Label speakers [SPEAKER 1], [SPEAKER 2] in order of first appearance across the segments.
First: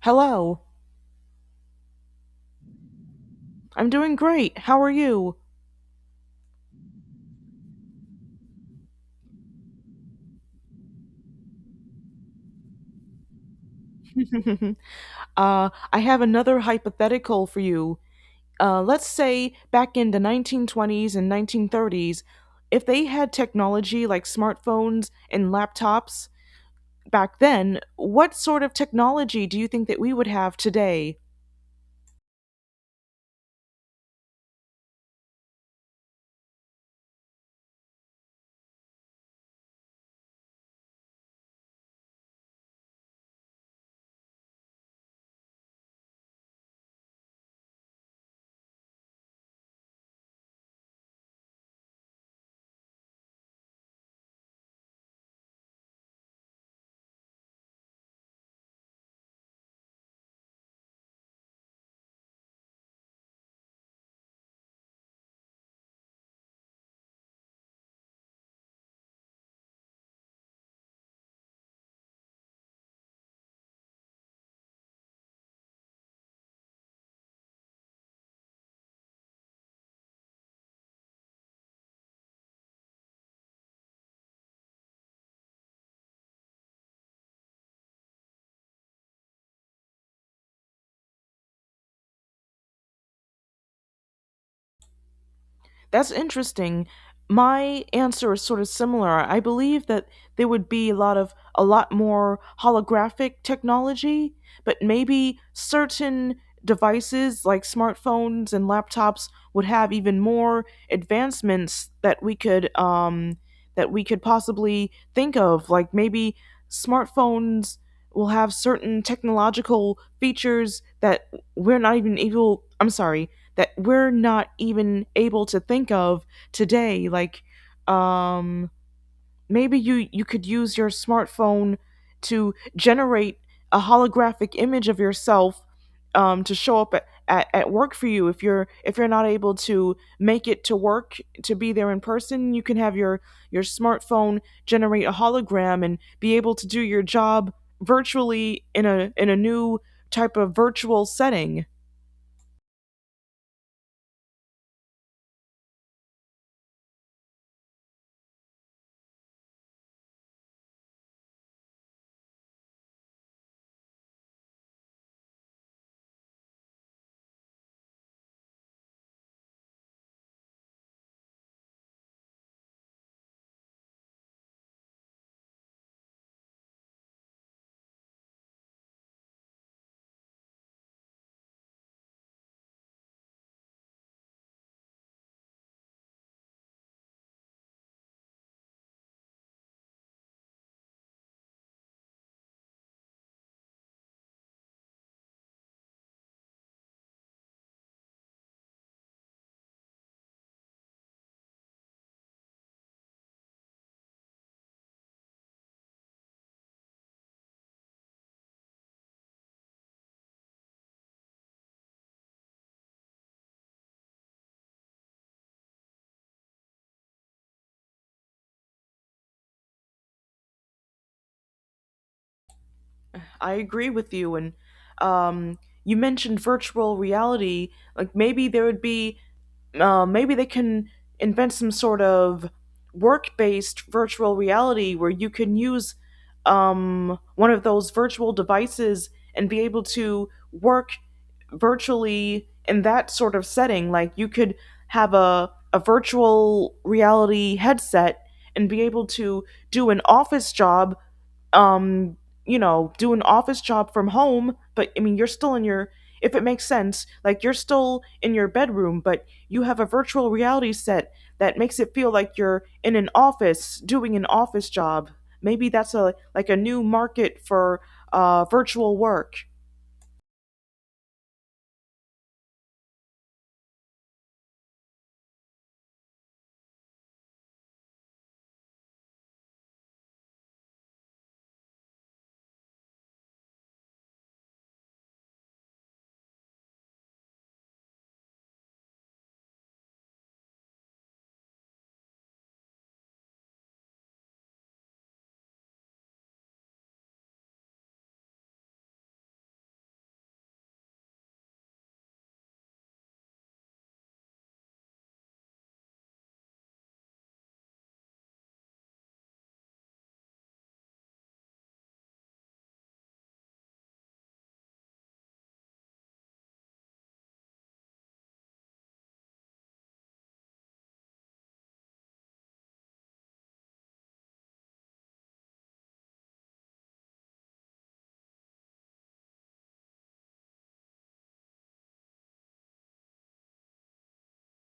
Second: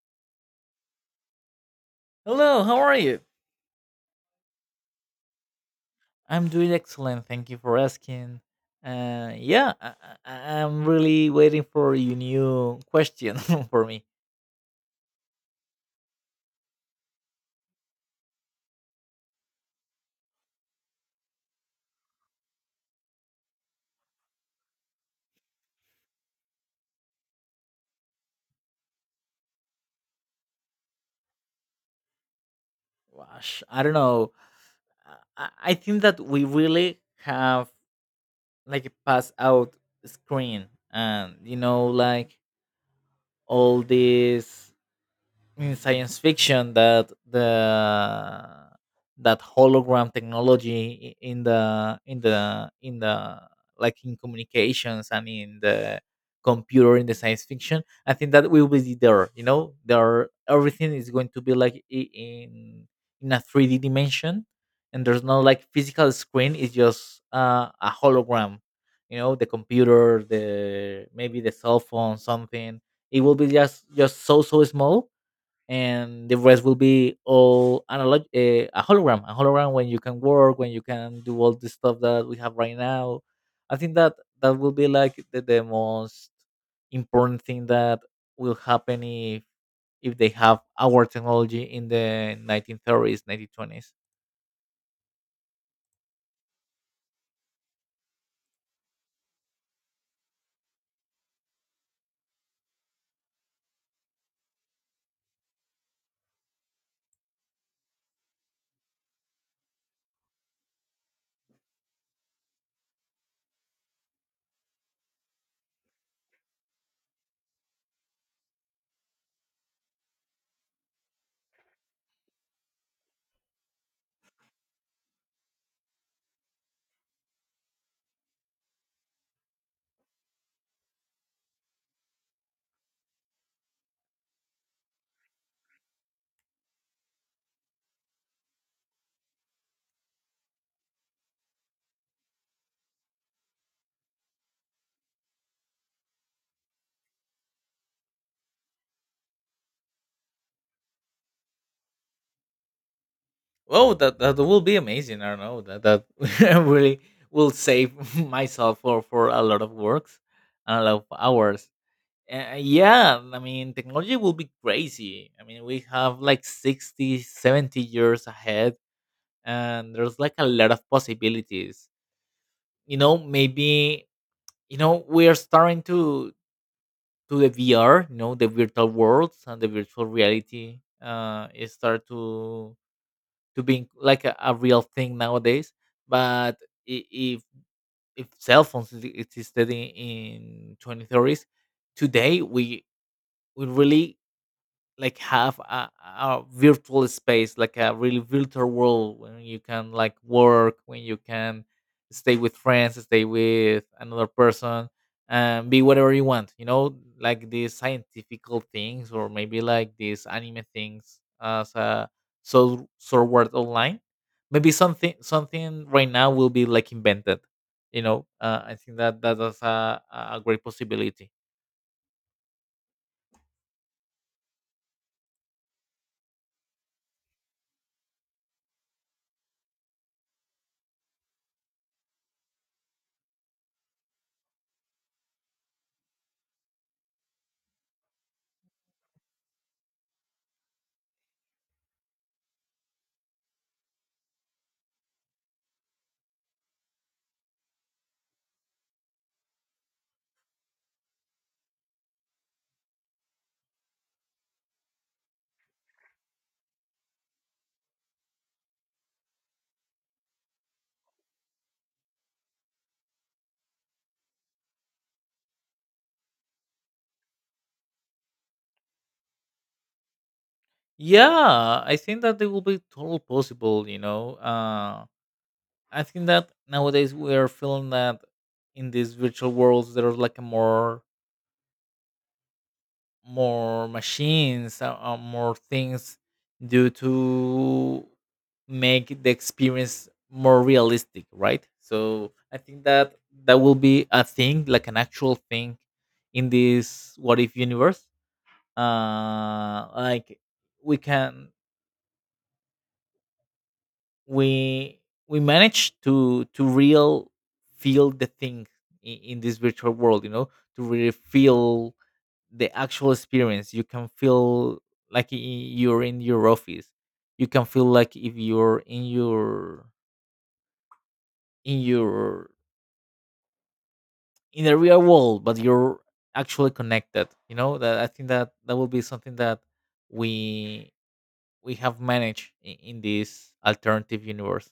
[SPEAKER 1] Hello.
[SPEAKER 2] Hello, how are you?
[SPEAKER 1] I'm doing great. How are you?
[SPEAKER 2] I'm doing excellent. Thank you for asking. Uh, yeah, I, I'm really waiting for your new question for me.
[SPEAKER 1] I have another hypothetical for you. Let's say back in the 1920s and 1930s, if they had technology like smartphones and laptops back then, what sort of technology do you think that we would have today?
[SPEAKER 2] Gosh, I don't know. I, I think that we really have like a pass out screen and like all these in science fiction that the that hologram technology in the like in communications and in the computer in the science fiction. I think that will be there. Everything is going to be like in a 3d dimension, and there's no like physical screen. It's just a hologram. You know, the computer, the maybe the cell phone, something, it will be just so small, and the rest will be all analog. A hologram, a hologram when you can work, when you can do all the stuff that we have right now. I think that that will be like the most important thing that will happen if they have our technology in the 1930s, 1920s.
[SPEAKER 1] That's interesting. My answer is sort of similar. I believe that there would be a lot more holographic technology, but maybe certain devices like smartphones and laptops would have even more advancements that we could possibly think of. Like maybe smartphones will have certain technological features that we're not even able. I'm sorry that we're not even able to think of today, like um maybe you could use your smartphone to generate a holographic image of yourself, um, to show up at, at work for you if you're not able to make it to work, to be there in person. You can have your smartphone generate a hologram and be able to do your job virtually in a new type of virtual setting.
[SPEAKER 2] Oh, that that will be amazing. I don't know that that really will save myself for a lot of works and a lot of hours. Yeah, I mean, technology will be crazy. I mean, we have like 60, 70 years ahead, and there's like a lot of possibilities. You know, maybe, we are starting to the VR, you know, the virtual worlds and the virtual reality is start to being like a real thing nowadays. But i- if if cell phones existed in 2030s, today we really like have a virtual space, like a really virtual world when you can like work, when you can stay with friends, stay with another person, and be whatever you want. You know, like these scientifical things, or maybe like these anime things as a so word online. Maybe something right now will be like invented. I think that that is a a great possibility.
[SPEAKER 1] I agree with you. And um, you mentioned virtual reality. Like maybe there would be, maybe they can invent some sort of work-based virtual reality where you can use, one of those virtual devices and be able to work virtually in that sort of setting. Like you could have a virtual reality headset and be able to do an office job, um, you know, do an office job from home. But I mean, you're still in your, if it makes sense, like you're still in your bedroom, but you have a virtual reality set that makes it feel like you're in an office doing an office job. Maybe that's a like a new market for, virtual work.
[SPEAKER 2] Yeah, I think that it will be totally possible, you know. I think that nowadays we are feeling that in these virtual worlds there are like a more more machines, more things due to make the experience more realistic, right? So I think that that will be a thing, like an actual thing in this what if universe. Like we can we we managed to real feel the thing in this virtual world. You know, to really feel the actual experience. You can feel like you're in your office. You can feel like if you're in your in the real world, but you're actually connected, you know. That I think that that will be something that we we have managed in this alternative universe.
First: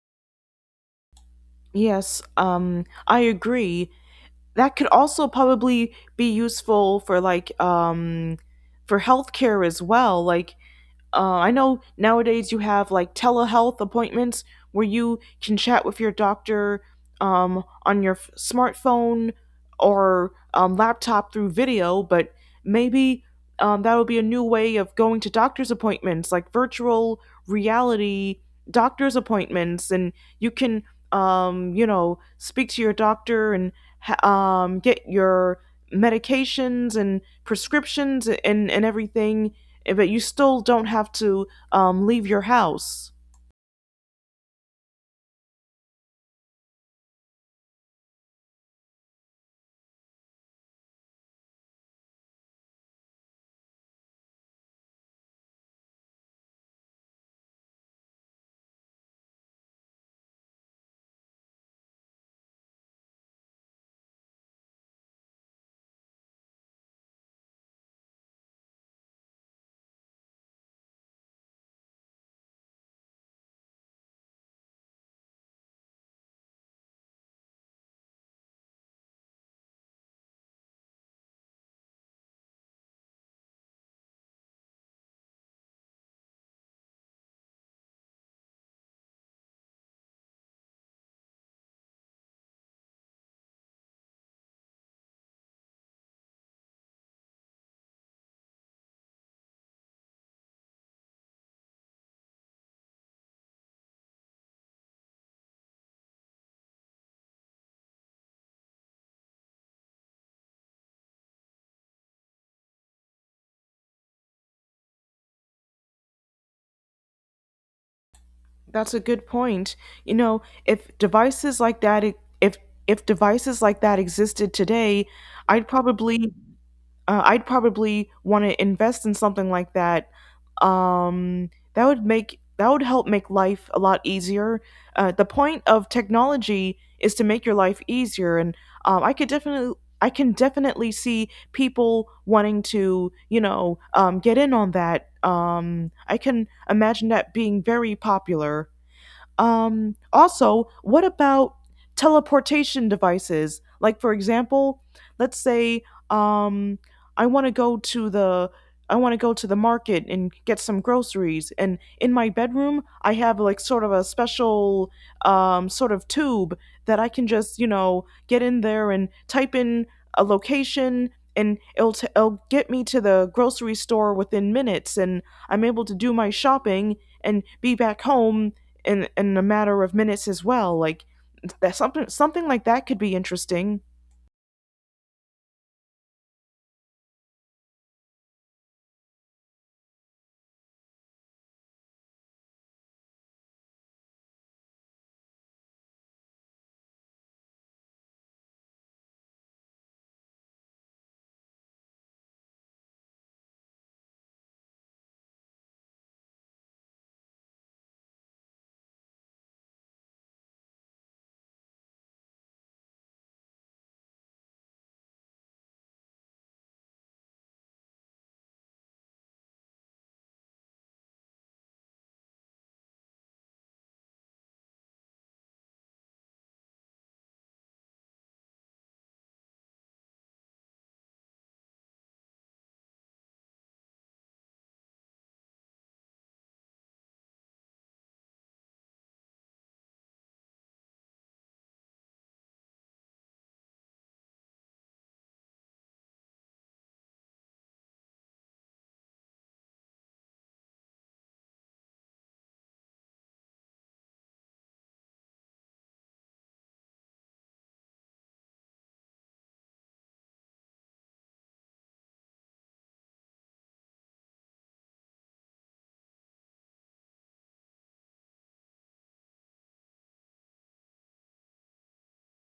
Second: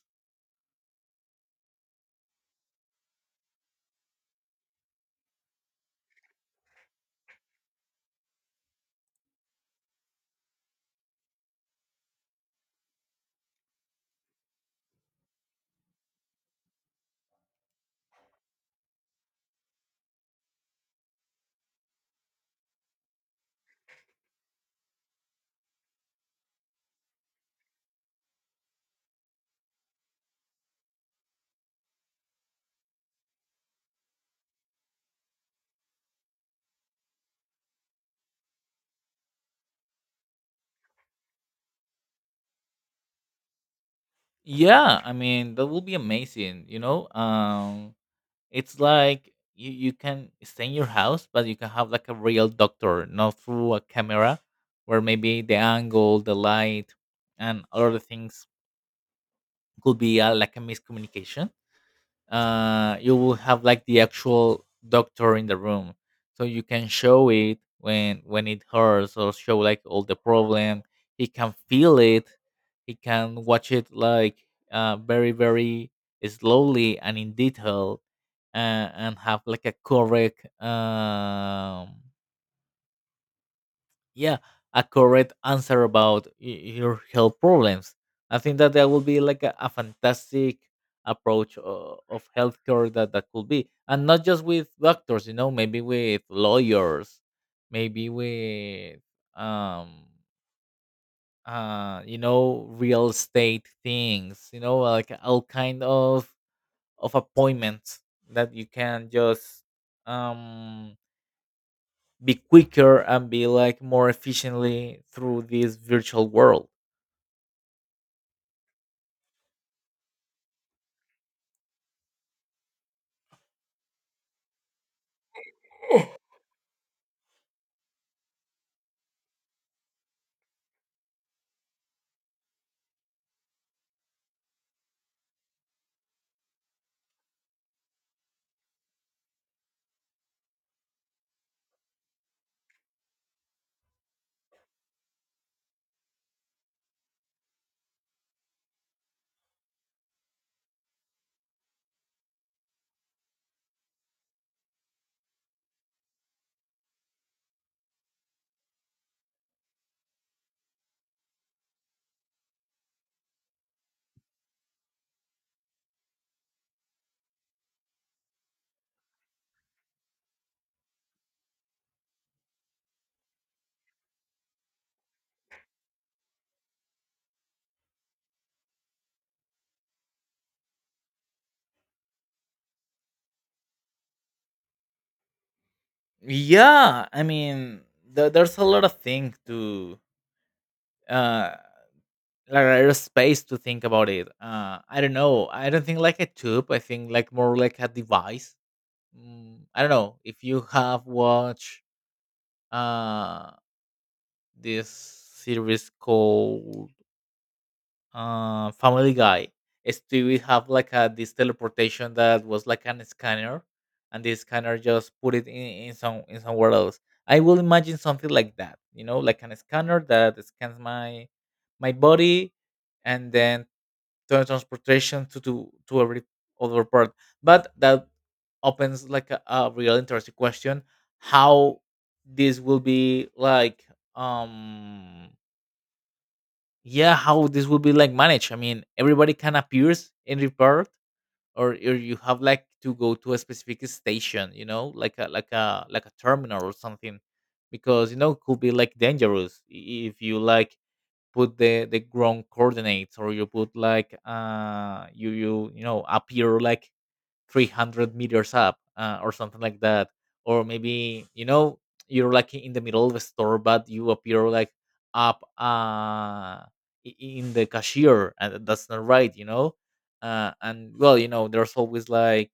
[SPEAKER 1] Yes, I agree. That could also probably be useful for, like, for healthcare as well. Like, I know nowadays you have like telehealth appointments where you can chat with your doctor, on your smartphone or, laptop through video. But maybe, that would be a new way of going to doctor's appointments, like virtual reality doctor's appointments, and you can, you know, speak to your doctor and get your medications and prescriptions and everything, but you still don't have to, leave your house.
[SPEAKER 2] Yeah, I mean that will be amazing. You know, it's like you can stay in your house, but you can have like a real doctor, not through a camera, where maybe the angle, the light, and other things could be like a miscommunication. You will have like the actual doctor in the room, so you can show it when it hurts, or show like all the problem. He can feel it. He can watch it like very slowly and in detail, uh, and have like a correct yeah, a correct answer about your health problems. I think that that would be like a fantastic approach of healthcare, that that could be. And not just with doctors, you know, maybe with lawyers, maybe with um you know, real estate things, you know, like all kind of appointments that you can just um be quicker and be like more efficiently through this virtual world.
[SPEAKER 1] That's a good point. You know, if devices like if if devices like that existed today, I'd probably I'd probably want to invest in something like that. That would make that would help make life a lot easier. The point of technology is to make your life easier, and, um, I could definitely I can definitely see people wanting to, you know, get in on that. I can imagine that being very popular. Also, what about teleportation devices? Like, for example, let's say, um, I want to go to the I want to go to the market and get some groceries. And in my bedroom, I have like sort of a special, sort of tube that I can just, you know, get in there and type in a location, and it'll get me to the grocery store within minutes. And I'm able to do my shopping and be back home in a matter of minutes as well. Like that something like that could be interesting.
[SPEAKER 2] Yeah, I mean, there's a lot of things to uh, like there's space to think about it. I don't know. I don't think like a tube. I think like more like a device. I don't know if you have watched uh this series called Family Guy. Stewie have like a this teleportation that was like an scanner, and the scanner just put it in some in somewhere else. I will imagine something like that, you know, like an scanner that scans my my body, and then turn transportation to every other part. But that opens like a real interesting question: how this will be like um yeah, how this will be like managed. I mean, everybody can appears and report, or you have like to go to a specific station, you know, like a like a terminal or something, because you know it could be like dangerous if you like put the ground coordinates, or you put like you know, appear like 300 meters up, or something like that. Or maybe you know you're like in the middle of the store, but you appear like up in the cashier, and that's not right, you know. And well, you know, there's always like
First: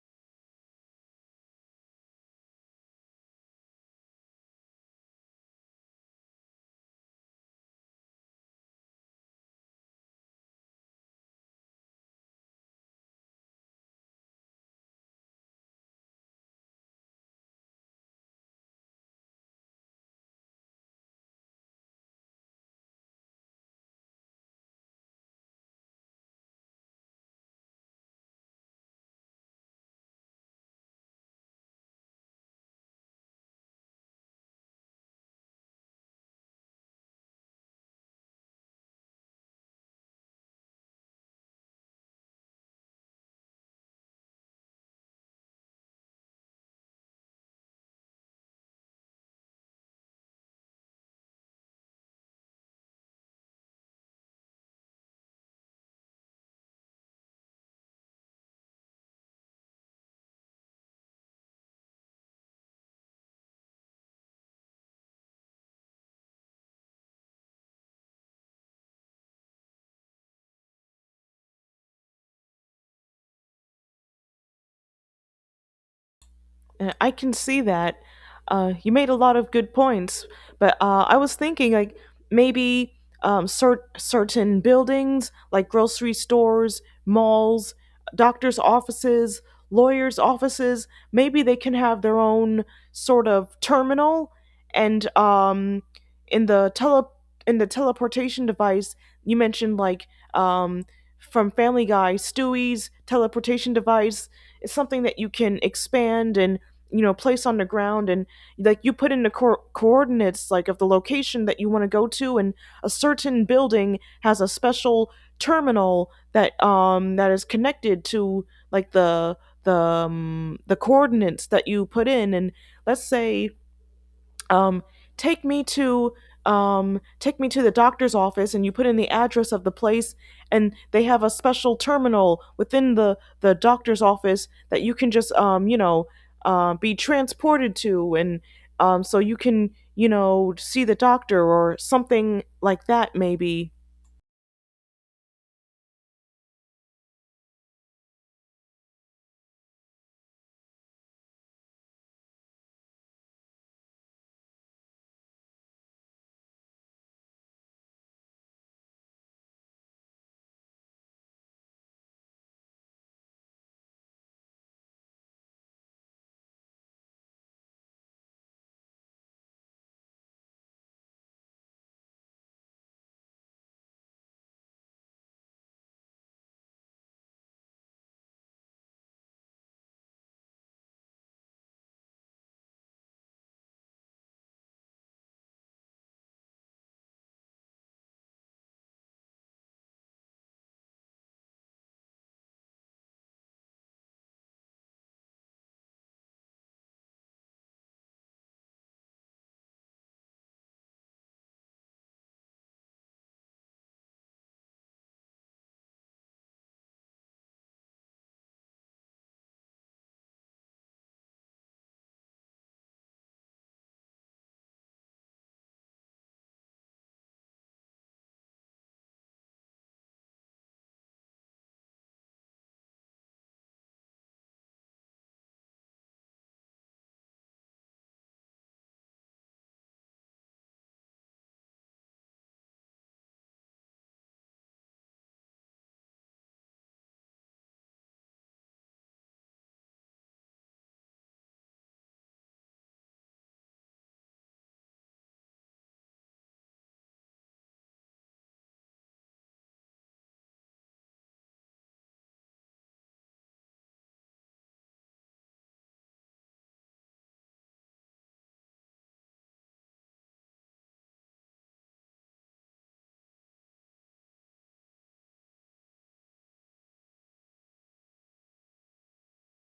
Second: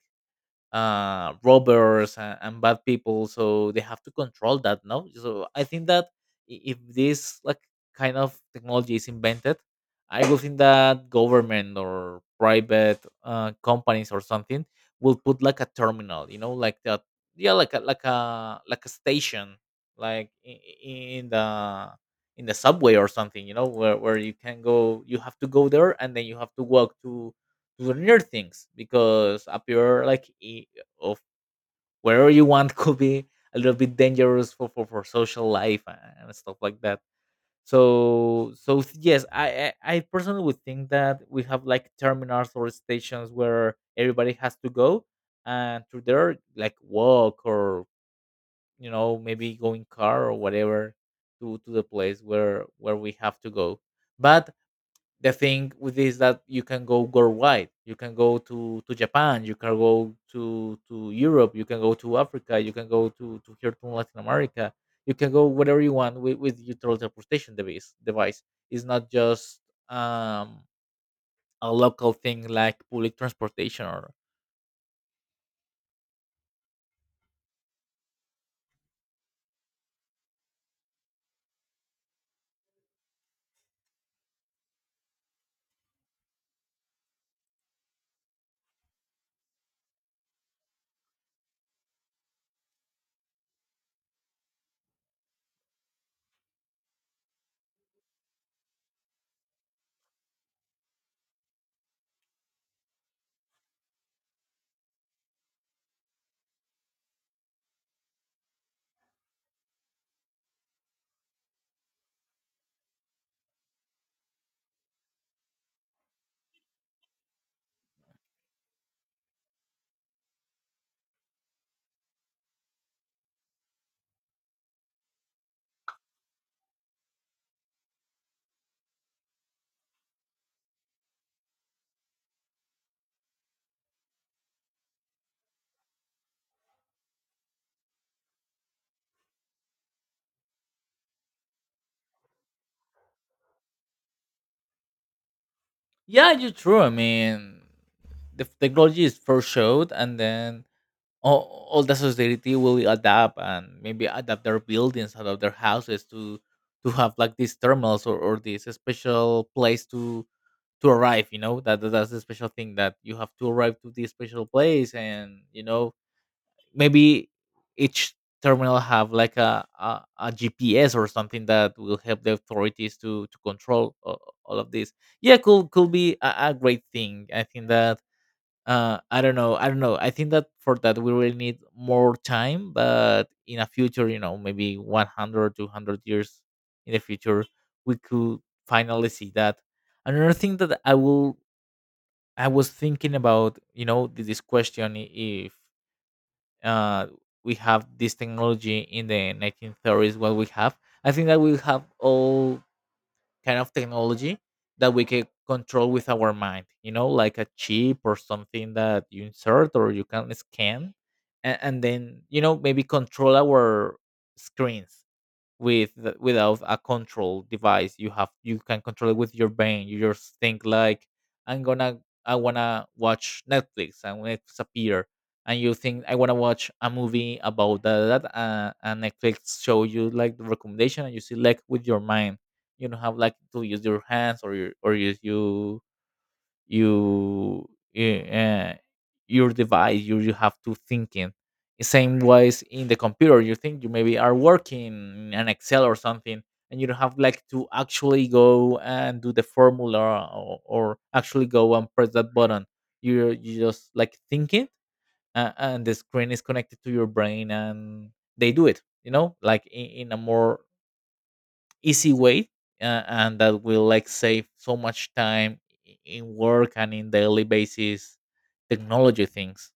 [SPEAKER 2] robbers and bad people, so they have to control that, no? So I think that if this like kind of technology is invented, I would think that government or private companies or something will put like a terminal, you know, like that. Yeah, like a like a station, like in the in the subway or something, you know, where you can go. You have to go there, and then you have to walk to learn things, because up here, like I- of wherever you want could be a little bit dangerous for social life and stuff like that. So yes, I personally would think that we have like terminals or stations where everybody has to go, and through there like walk, or you know, maybe go in car or whatever, to the place where we have to go. But the thing with is that you can go worldwide. You can go to Japan. You can go to Europe. You can go to Africa. You can go to here to Latin America. You can go whatever you want with your teleportation device. Device, it's not just um, a local thing like public transportation or
[SPEAKER 1] I can see that. You made a lot of good points, but, I was thinking like maybe, certain buildings, like grocery stores, malls, doctors' offices, lawyers' offices. Maybe they can have their own sort of terminal, and, in the tele in the teleportation device you mentioned, like, um, from Family Guy, Stewie's teleportation device is something that you can expand and, you know, place on the ground, and like you put in the coordinates, like, of the location that you want to go to. And a certain building has a special terminal that that is connected to the the coordinates that you put in. And let's say, um, take me to take me to the doctor's office, and you put in the address of the place, and they have a special terminal within the doctor's office that you can just, you know, be transported to. And, so you can, you know, see the doctor or something like that maybe.
[SPEAKER 2] yeah, you're true. I mean, the technology is first showed, and then all the society will adapt, and maybe adapt their buildings, adapt their houses to have like these thermals, or this special place to arrive. You know, that that's the special thing that you have to arrive to this special place, and you know maybe each terminal have like GPS or something that will help the authorities to control all of this. Yeah, could be a great thing. I think that I don't know I don't know I think that for that we will need more time, but in a future, you know, maybe 100 or 200 years in the future we could finally see that. Another thing that I will I was thinking about, you know, this question I- if uh we have this technology in the 1930s, what we have, I think that we have all kind of technology that we can control with our mind, you know, like a chip or something that you insert or you can scan, and then, you know, maybe control our screens with without a control device. You have, you can control it with your brain. You just think like, I'm gonna I wanna watch Netflix, and Netflix appear. And you think, I wanna watch a movie about that, and Netflix show you like the recommendation, and you select with your mind. You don't have like to use your hands or your or use you uh, your device. You have to thinking same ways in the computer. You think you maybe are working in an Excel or something, and you don't have like to actually go and do the formula, or actually go and press that button. You just like thinking, and the screen is connected to your brain, and they do it, you know, like in a more easy way, and that will like save so much time in work and in daily basis technology things.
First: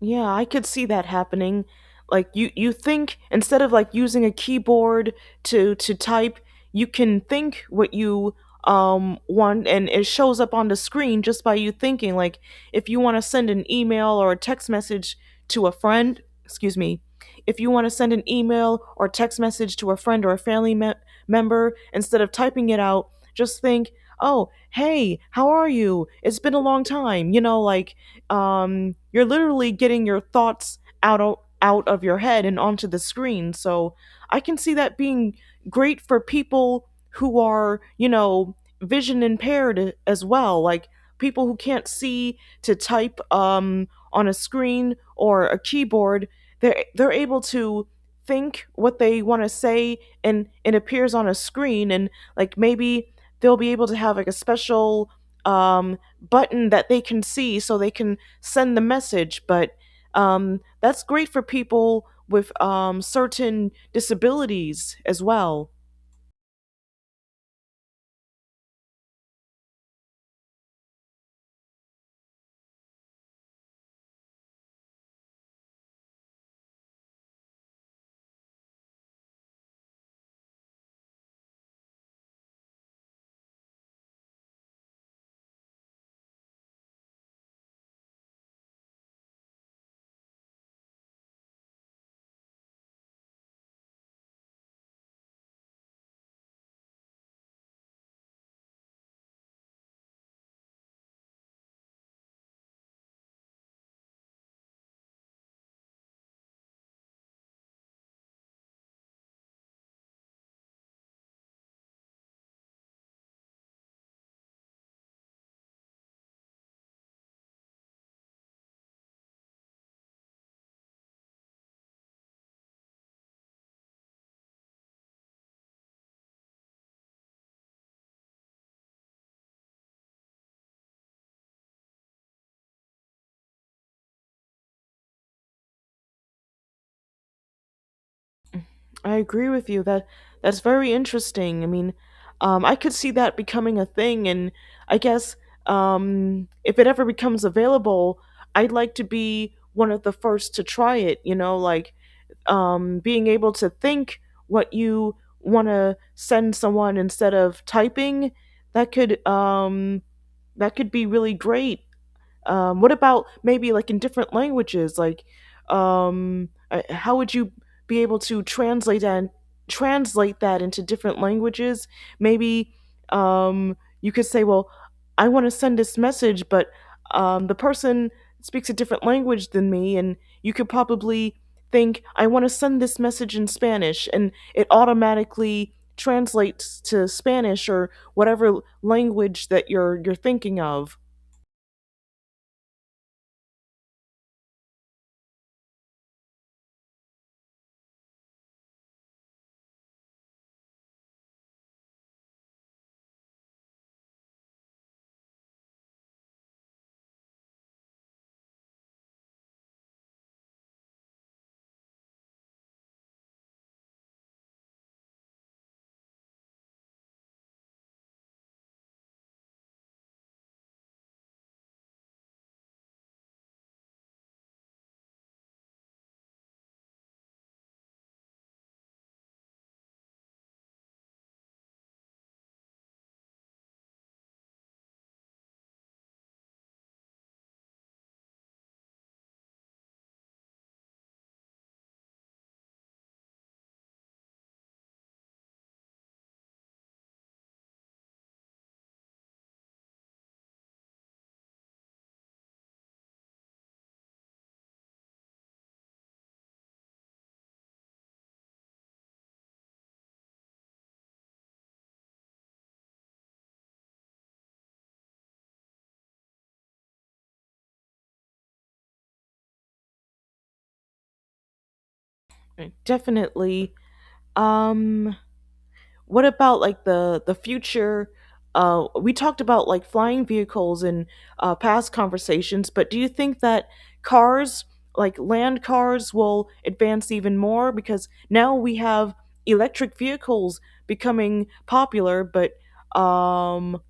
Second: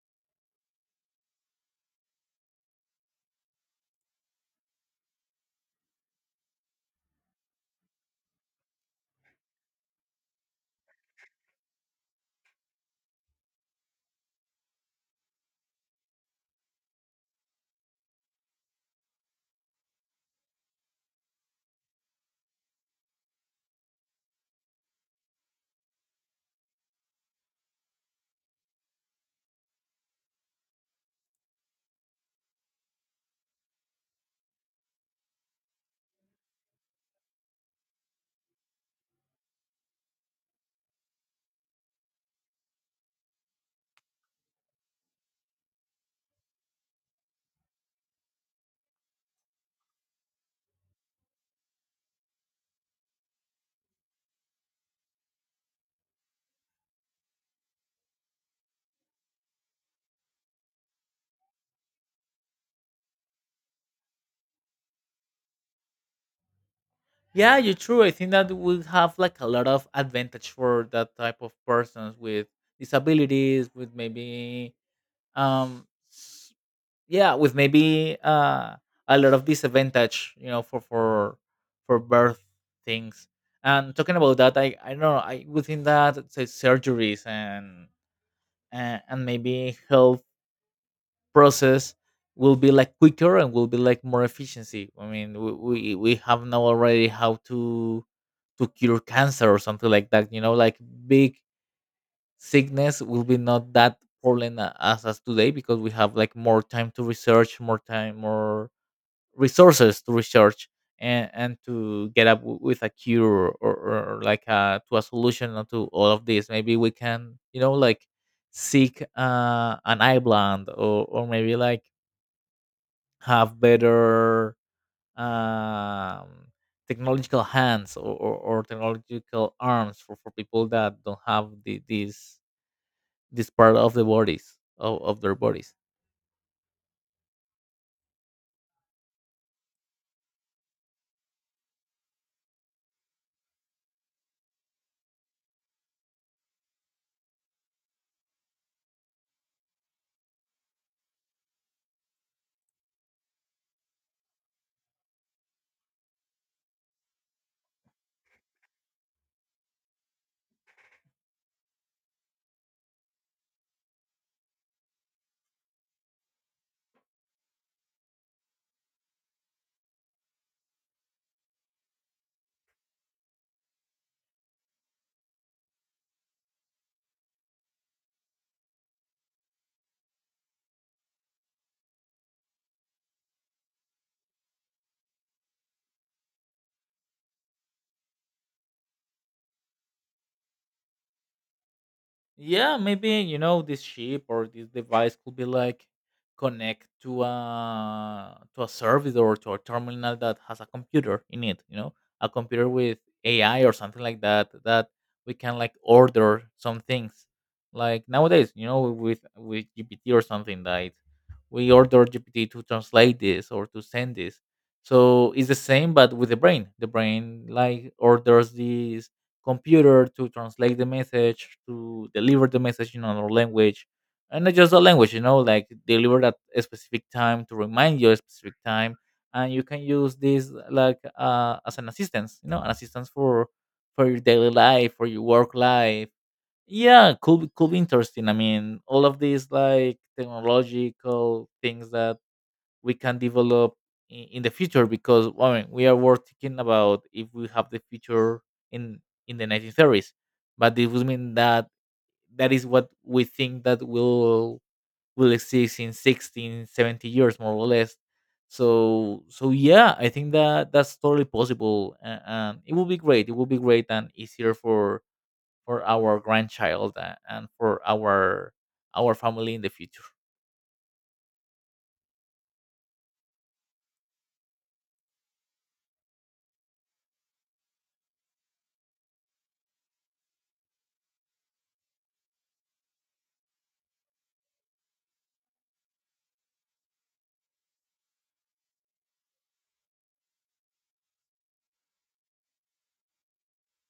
[SPEAKER 1] Yeah, I could see that happening. Like you think instead of like using a keyboard to type, you can think what you, um, want, and it shows up on the screen just by you thinking. Like if you want to send an email or a text message to a friend, excuse me, if you want to send an email or text message to a friend or a family member, instead of typing it out, just think, "Oh, hey, how are you? It's been a long time." You know, like, you're literally getting your thoughts out of your head and onto the screen. So I can see that being great for people who are, you know, vision impaired as well, like people who can't see to type, on a screen or a keyboard. They're able to think what they want to say, and it appears on a screen. And like, maybe they'll be able to have like a special, um, button that they can see so they can send the message. But, that's great for people with, certain disabilities as well.
[SPEAKER 2] Yeah, you're true. I think that we have like a lot of advantage for that type of persons with disabilities, with maybe um s- yeah, with maybe a lot of disadvantage, you know, for birth things. And talking about that, I don't know, I within that say surgeries and maybe health process will be like quicker and will be like more efficiency. I mean, we have now already how to cure cancer or something like that, you know, like big sickness will be not that problem as today, because we have like more time to research, more time, more resources to research, and to get up with a cure or like to a solution to all of this. Maybe we can, you know, like seek an island, or maybe like have better, um, technological hands, or technological arms for people that don't have this part of the bodies of their bodies.
[SPEAKER 1] I agree with you that that's very interesting. I mean, I could see that becoming a thing. And I guess, if it ever becomes available, I'd like to be one of the first to try it. You know, like, being able to think what you want to send someone instead of typing, that could, that could be really great. Um, what about maybe like in different languages? Like, how would you be able to translate that into different languages? Maybe, you could say, well, I want to send this message, but, the person speaks a different language than me, and you could probably think, I want to send this message in Spanish, and it automatically translates to Spanish or whatever language that you're thinking of.
[SPEAKER 2] Yeah, maybe, you know, this chip or this device could be like connect to a service or to a terminal that has a computer in it. You know, a computer with AI or something like that that we can like order some things. Like nowadays, you know, with GPT or something like, we order GPT to translate this or to send this. So it's the same, but with the brain. The brain like orders these computer to translate the message, to deliver the message in another language, and not just the language, you know, like delivered at a specific time, to remind you a specific time, and you can use this like as an assistance, you know, an assistance for your daily life, for your work life. Yeah, could be interesting. I mean, all of these like technological things that we can develop in the future, because, well, I mean, we are working about if we have the future in in the 1930s, but this would mean that that is what we think that will exist in 16 70 years, more or less. So yeah, I think that that's totally possible, and it will be great, and easier for our grandchild, and for our family in the future.
[SPEAKER 1] Right. Definitely. Um, what about like the future? We talked about like flying vehicles in, past conversations. But do you think that cars, like land cars, will advance even more? Because now we have electric vehicles becoming popular. But, um,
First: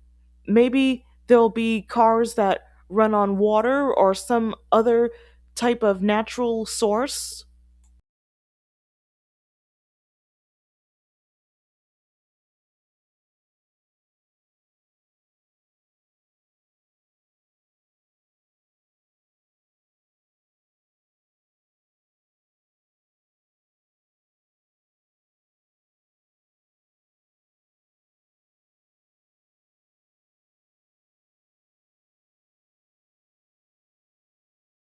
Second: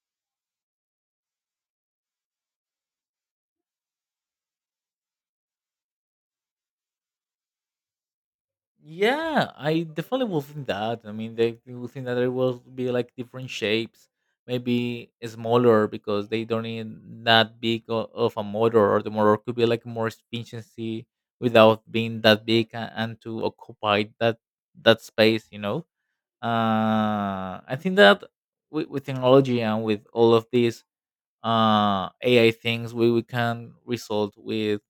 [SPEAKER 1] maybe there'll be cars that run on water or some other type of natural source?
[SPEAKER 2] Yeah, I definitely will think that. I mean, they will think that there will be like different shapes, maybe smaller, because they don't need that big of a motor, or the motor could be like more efficiency without being that big, and to occupy that space. You know, I think that with technology and with all of these AI things, we can result with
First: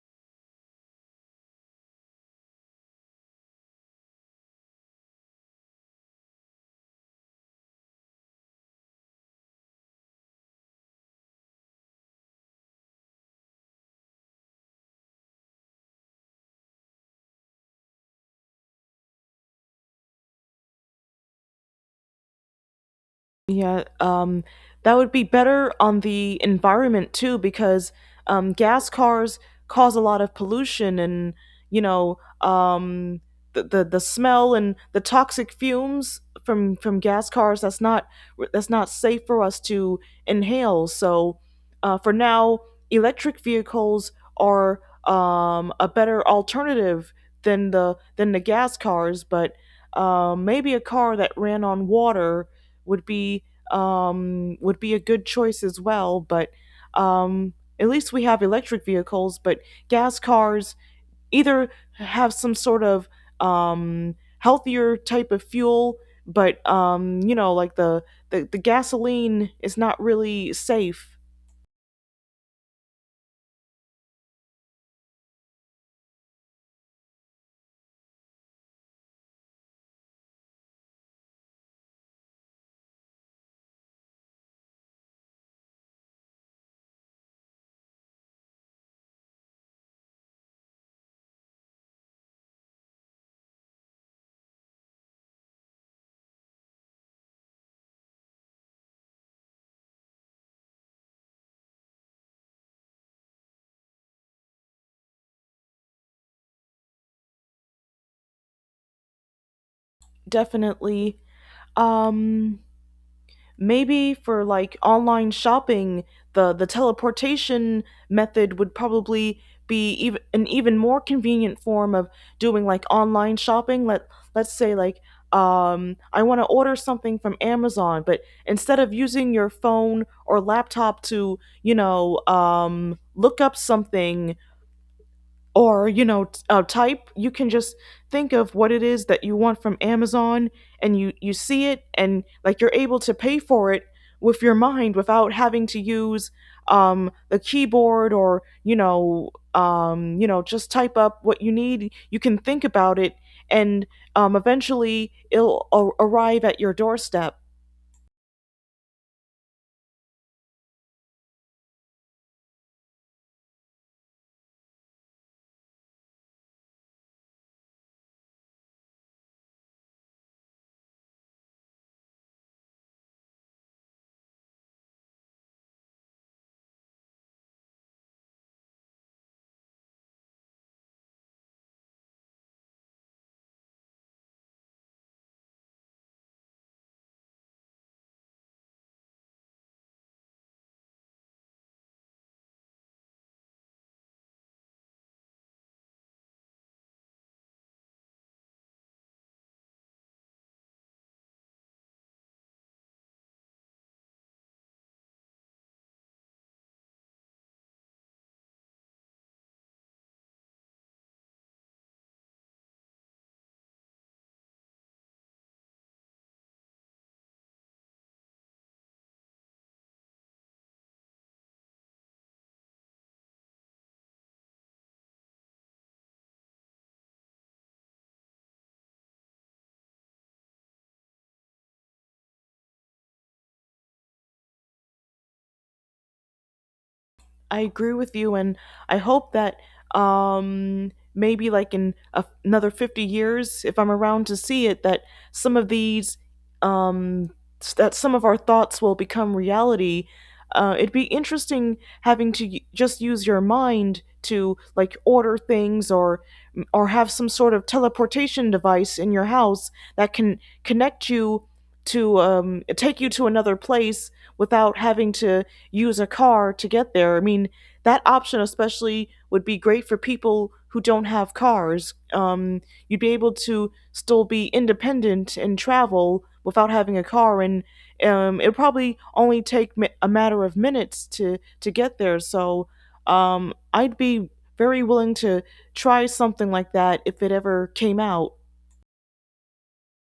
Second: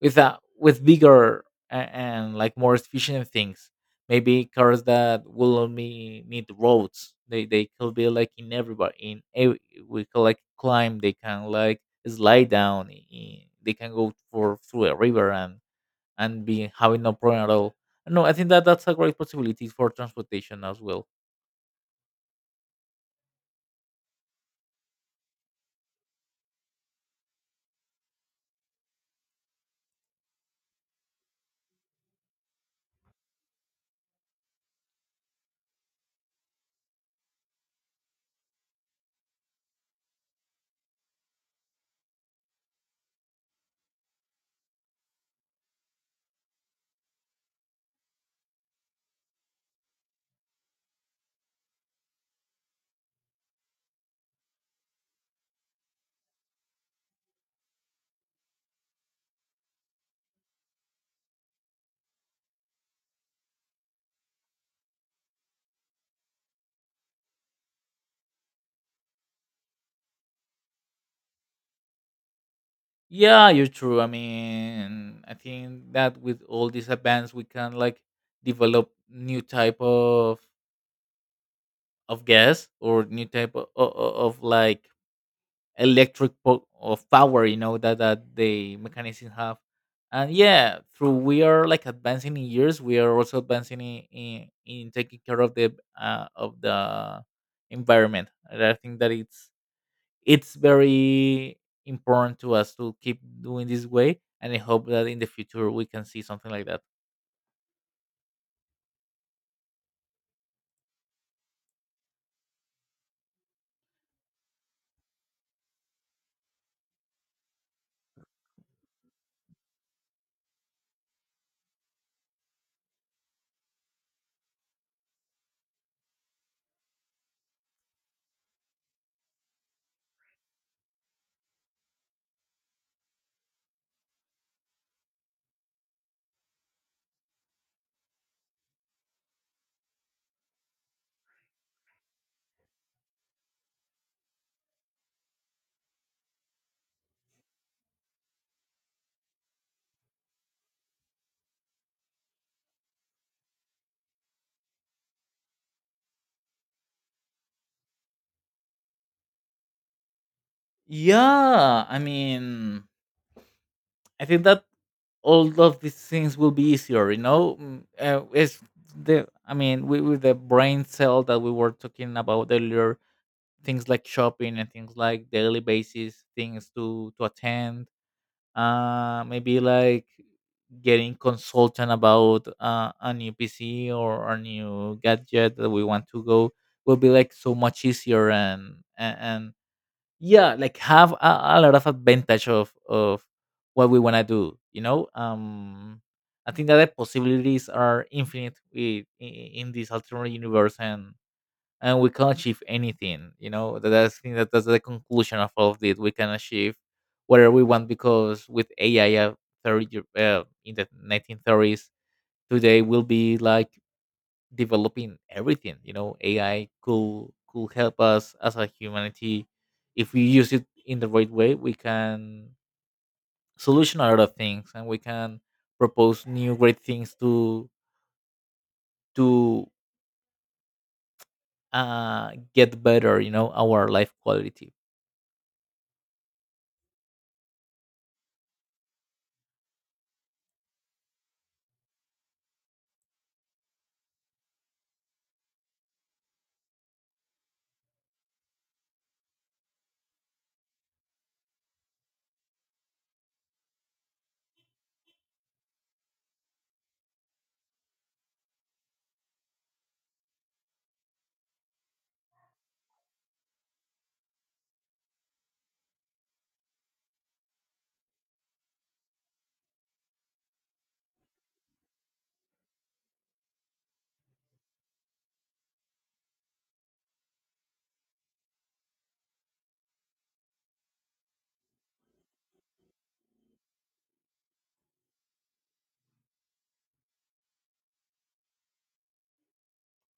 [SPEAKER 2] with a with bigger and like more efficient things. Maybe cars that will only need roads. They could be like in everybody in we could like climb. They can like slide down. They can go for through a river and be having no problem at all. No, I think that that's a great possibility for transportation as well.
[SPEAKER 1] Yeah, that would be better on the environment too, because, gas cars cause a lot of pollution. And, you know, the smell and the toxic fumes from gas cars. That's not safe for us to inhale. So, for now, electric vehicles are, a better alternative than the gas cars. But, uh, maybe a car that ran on water would be, would be a good choice as well. But, um, at least we have electric vehicles. But gas cars either have some sort of, healthier type of fuel, but, you know, like, the, the gasoline is not really safe.
[SPEAKER 2] Yeah, you're true. I mean, I think that with all these advance, we can like develop new type of gas or new type of like electric, of power, you know, that the mechanism have. And yeah, through we are like advancing in years, we are also advancing in taking care of the, uh, of the environment, and I think that it's very important to us to keep doing this way, and I hope that in the future we can see something like that.
[SPEAKER 1] Definitely. Um, maybe for like online shopping, the teleportation method would probably be even an even more convenient form of doing like online shopping. Let's say, like, I want to order something from Amazon. But instead of using your phone or laptop to, you know, look up something, or, you know, type, you can just think of what it is that you want from amazon, and you see it. And like, you're able to pay for it with your mind without having to use, um, the keyboard. Or, you know, um, you know, just type up what you need. You can think about it, and, um, eventually it'll arrive at your doorstep.
[SPEAKER 2] Yeah, I mean, I think that all of these things will be easier, you know. Mm. I mean, with the brain cell that we were talking about earlier, things like shopping and things like daily basis, things to attend. Maybe like getting consultant about a new PC or a new gadget that we want to go will be like so much easier, and yeah, like have a lot of advantage of what we want to do. I think that the possibilities are infinite in this alternate universe, and we can achieve anything, you know, that- that's think that that's the conclusion of all of this. We can achieve whatever we want, because with AI, in the 1930s, today will be like developing everything, you know. AI could help us as a humanity. If we use it in the right way, we can solution a lot of things, and we can propose new great things to get better, you know, our life quality.
[SPEAKER 1] I agree with you, and I hope that, maybe like in a, another 50 years, if I'm around to see it, that some of these, um, that some of our thoughts will become reality. It'd be interesting having to just use your mind to like order things, or, mm, or have some sort of teleportation device in your house that can connect you to, take you to another place without having to use a car to get there. I mean, that option especially would be great for people who don't have cars. You'd be able to still be independent and travel without having a car. And, it'd probably only take a matter of minutes to get there. So, I'd be very willing to try something like that if it ever came out.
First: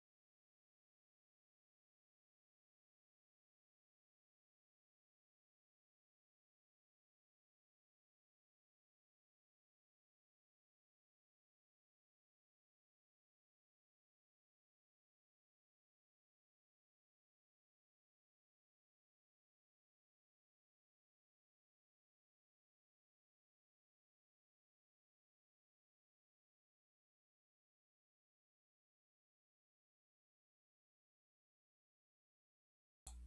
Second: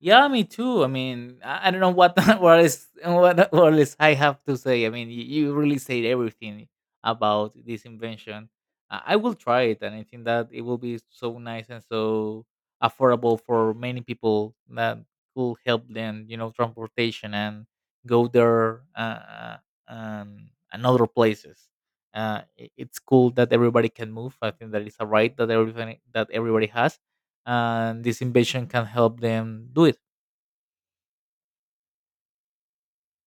[SPEAKER 2] Yeah, me too. I mean, I don't know what what is I have to say. I mean, you really said everything about this invention. I will try it, and I think that it will be so nice and so affordable for many people, that will help them, you know, transportation and go there, and other places. It's cool that everybody can move. I think that it's a right that everything that everybody has, and this invention can help them do it.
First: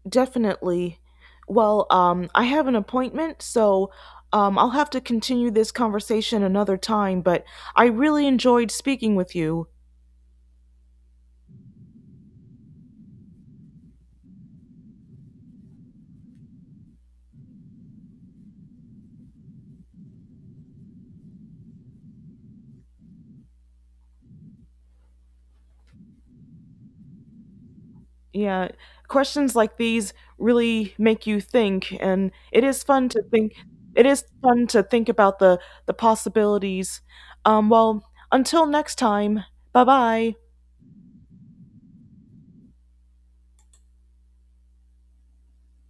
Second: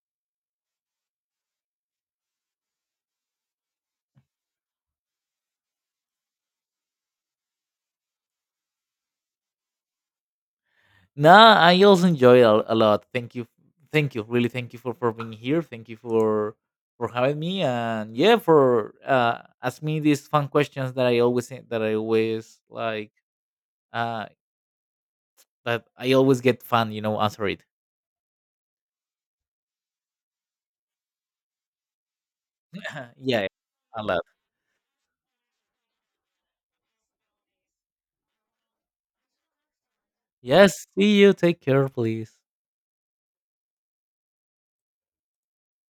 [SPEAKER 1] Definitely. Well, I have an appointment, so, I'll have to continue this conversation another time. But I really enjoyed speaking with you.
[SPEAKER 2] No, I also enjoy it a lot. Thank you, really, thank you for being here. Thank you for having me, and yeah, for asking me these fun questions that I always uh that I always get fun, you know, answer it.
[SPEAKER 1] Yeah, questions like these really make you think, and it is fun to
[SPEAKER 2] Yeah,
[SPEAKER 1] think.
[SPEAKER 2] a
[SPEAKER 1] It
[SPEAKER 2] lot.
[SPEAKER 1] is fun to think about the possibilities. Well, until next time, bye bye.
[SPEAKER 2] Yes, see you. Take care, please.